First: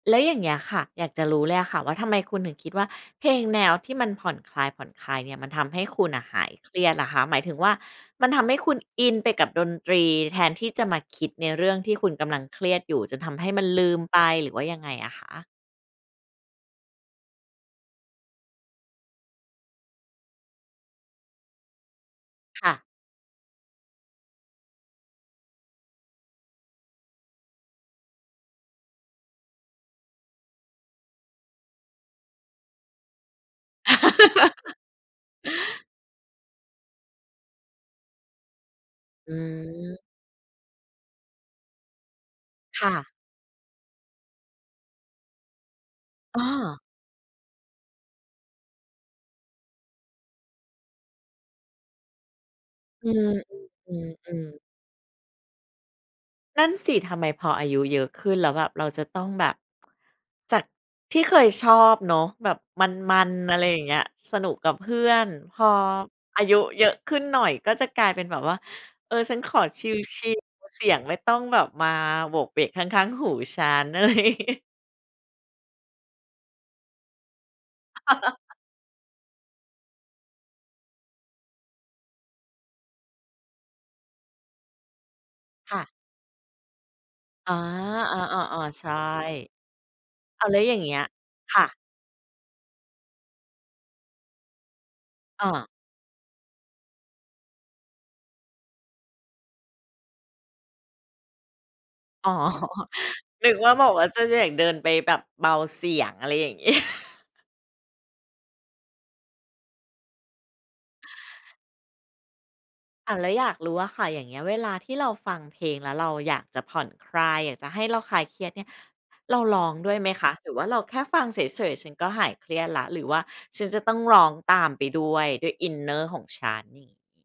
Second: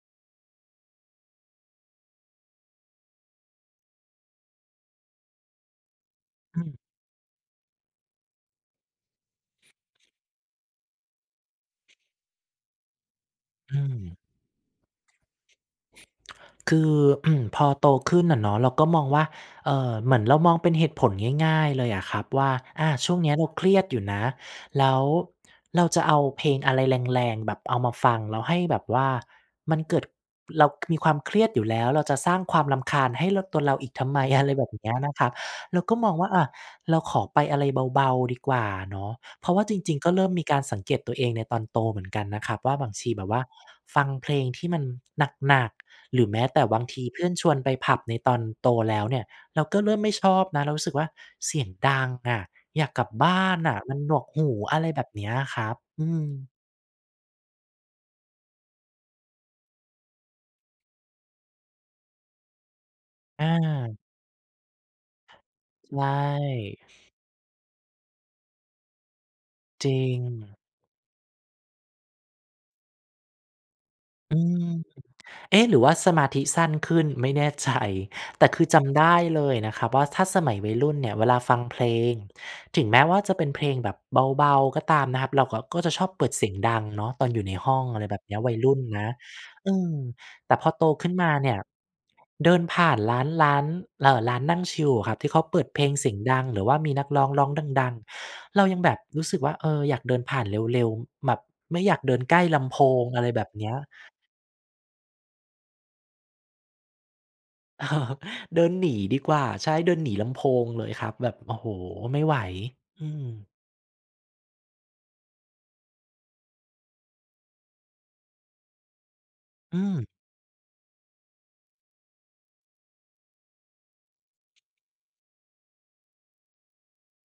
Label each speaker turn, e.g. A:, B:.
A: แล้วอย่างเงี้ยค่ะ อยากจะรู้เลยอะค่ะว่าทำไมคุณถึงคิดว่าเพลงแนวที่มันผ่อนคลาย ๆ เนี่ย มันทำให้คุณน่ะหาย
B: อื
A: เค
B: ม
A: รียดล่ะคะ หมายถึงว่ามันทำให้คุณอินไปกับดนตรี แทนที่จะมาคิดในเรื่องที่คุณกำลังเครียดอยู่ จนทำให้มัน
B: อื
A: ลื
B: ม
A: มไป หรือว่ายังไงอะคะ?
B: คือ พอโตขึ้นอะเนาะ เราก็มองว่า เอ่อ เหมือนเรามองเป็นเหตุผลง่าย ๆ เลยอะครับว่า
A: ค่ะ
B: อ่า ช่วงนี้เราเครียดอยู่นะ แล้วเราจะเอาเพลงอะไรแรง ๆ แบบเอามาฟัง แล้วให้แบบว่ามันเกิด เรา มีความเครียดอยู่แล้ว เราจะสร้างความรำคาญให้เรา ตัวเราอีกทำไม อะไรแบบเนี้ยนะครับ เราก็มองว่า อา เราขอไปอะไรเบา ๆ ดีกว่าเนาะ
A: อ
B: เพราะว่าจริง
A: ืม
B: ๆ ก็เริ่มมีการสังเกตตัวเองในตอนโตเหมือนกันนะครับ ว่า
A: ค
B: บา
A: ่
B: งชี
A: ะ
B: แบบว่าฟังเพลงที่มันหนัก ๆ หรือแม
A: อ้
B: ้แต่บ
A: อ
B: างทีเพื่อนชวนไปผับในตอนโตแล้วเนี่ย เราก็เริ่มไม่ชอบนะ เรารู้สึกว่าเสียงดังอะ อยากกล
A: อ
B: ั
A: ื
B: บบ้านน่ะ มัน
A: ม
B: หนวกหู
A: ๆ ๆ ๆ
B: อะไรแบบเนี้ยอะครับ อืม
A: นั่นสิ ทำไมพออายุเยอะขึ้นแล้ว แบบเราจะต้องแบบ จากที่เคยชอบเนาะ แบบมัน
B: อ
A: ๆ อะไรอย่างเง
B: า
A: ี้ย สนุกกับเพื่อน พอ
B: ว่า
A: อาย
B: ย
A: ุเยอะขึ้นหน่อย ก็จะกลายเป็นแบบว่า เออ ฉันขอช
B: จ
A: ิ
B: ร
A: ล
B: ิง
A: ๆ เสียงไม่ต้องแบบมาโหวกเหวกข้าง ๆ หูฉัน อะไรอย่า
B: อื
A: งงี้
B: ม เอ๊ะ หรือว่าสมาธิสั้นขึ้น ไม่แน่ ใจ แต่คือจำได้เลยนะครับ ว่าถ้าสมัยวัยรุ่นเนี่ยเวลาฟังเพลง ถึงแม้ว่าจะเป็นเพลงแบบเบา ๆ ก็ตามนะครับ เรา ก
A: ค
B: ก
A: ่
B: ็จ
A: ะ
B: ะชอบเปิดเสียงดังเนาะ ตอนอยู่ใ
A: อ
B: น
A: า
B: ห้อง อะไรแบบเนี้ย วั
A: อ
B: ย
A: า
B: ร
A: ๆ
B: ุ่น
A: ๆ ใช่
B: นะ อืม
A: อ้าว
B: แต่
A: แล้
B: พ
A: ว
B: อ
A: อย่า
B: โ
A: ง
B: ต
A: เงี้ย
B: ขึ้นมาเนี
A: ค
B: ่ย
A: ่ะ
B: เดินผ่านร้าน ร้าน เอ่อ ร้านนั่งชิลอะครับ ที่เขา
A: อ้
B: เปิ
A: อ
B: ดเพลงเสียงดัง หรือว่ามีนักร้องร้องดัง ๆ เรายังแบบรู้สึกว่า เอ่อ อยากเดินผ่านเร็ว ๆ แบบไม่อยากเดิน
A: อ๋อ
B: ใกล้ลำโพง อะไรแบ
A: น
B: บ
A: ึก
B: เน
A: ว
B: ี
A: ่
B: ้
A: า
B: ย
A: บอกว่าจะอยากเดินไปแบบเบาเสียง อะไรอย่าง งี้
B: เดินหนีดีกว่า ใช่ เดินหนีลำโพงเลยครับ แบบ โอ้โฮ ไม่ไหว อื
A: อา แล้ว
B: ม
A: อยากรู้อะค่ะ อย่างเงี้ย เวลาที่เราฟังเพลง แล้วเราอยากจะผ่อนคลาย อยากจะให้เราคลายเครียดเนี่ย เราร้อง
B: อื
A: ด้วย
B: ม
A: ไหมคะ หรือว่าเราแค่ฟังเฉย ๆ ฉันก็หายเครียดแล้ว หรือว่าฉันจะต้องร้องตามไปด้วย ด้วยอินเนอร์ของฉัน อย่างงี้?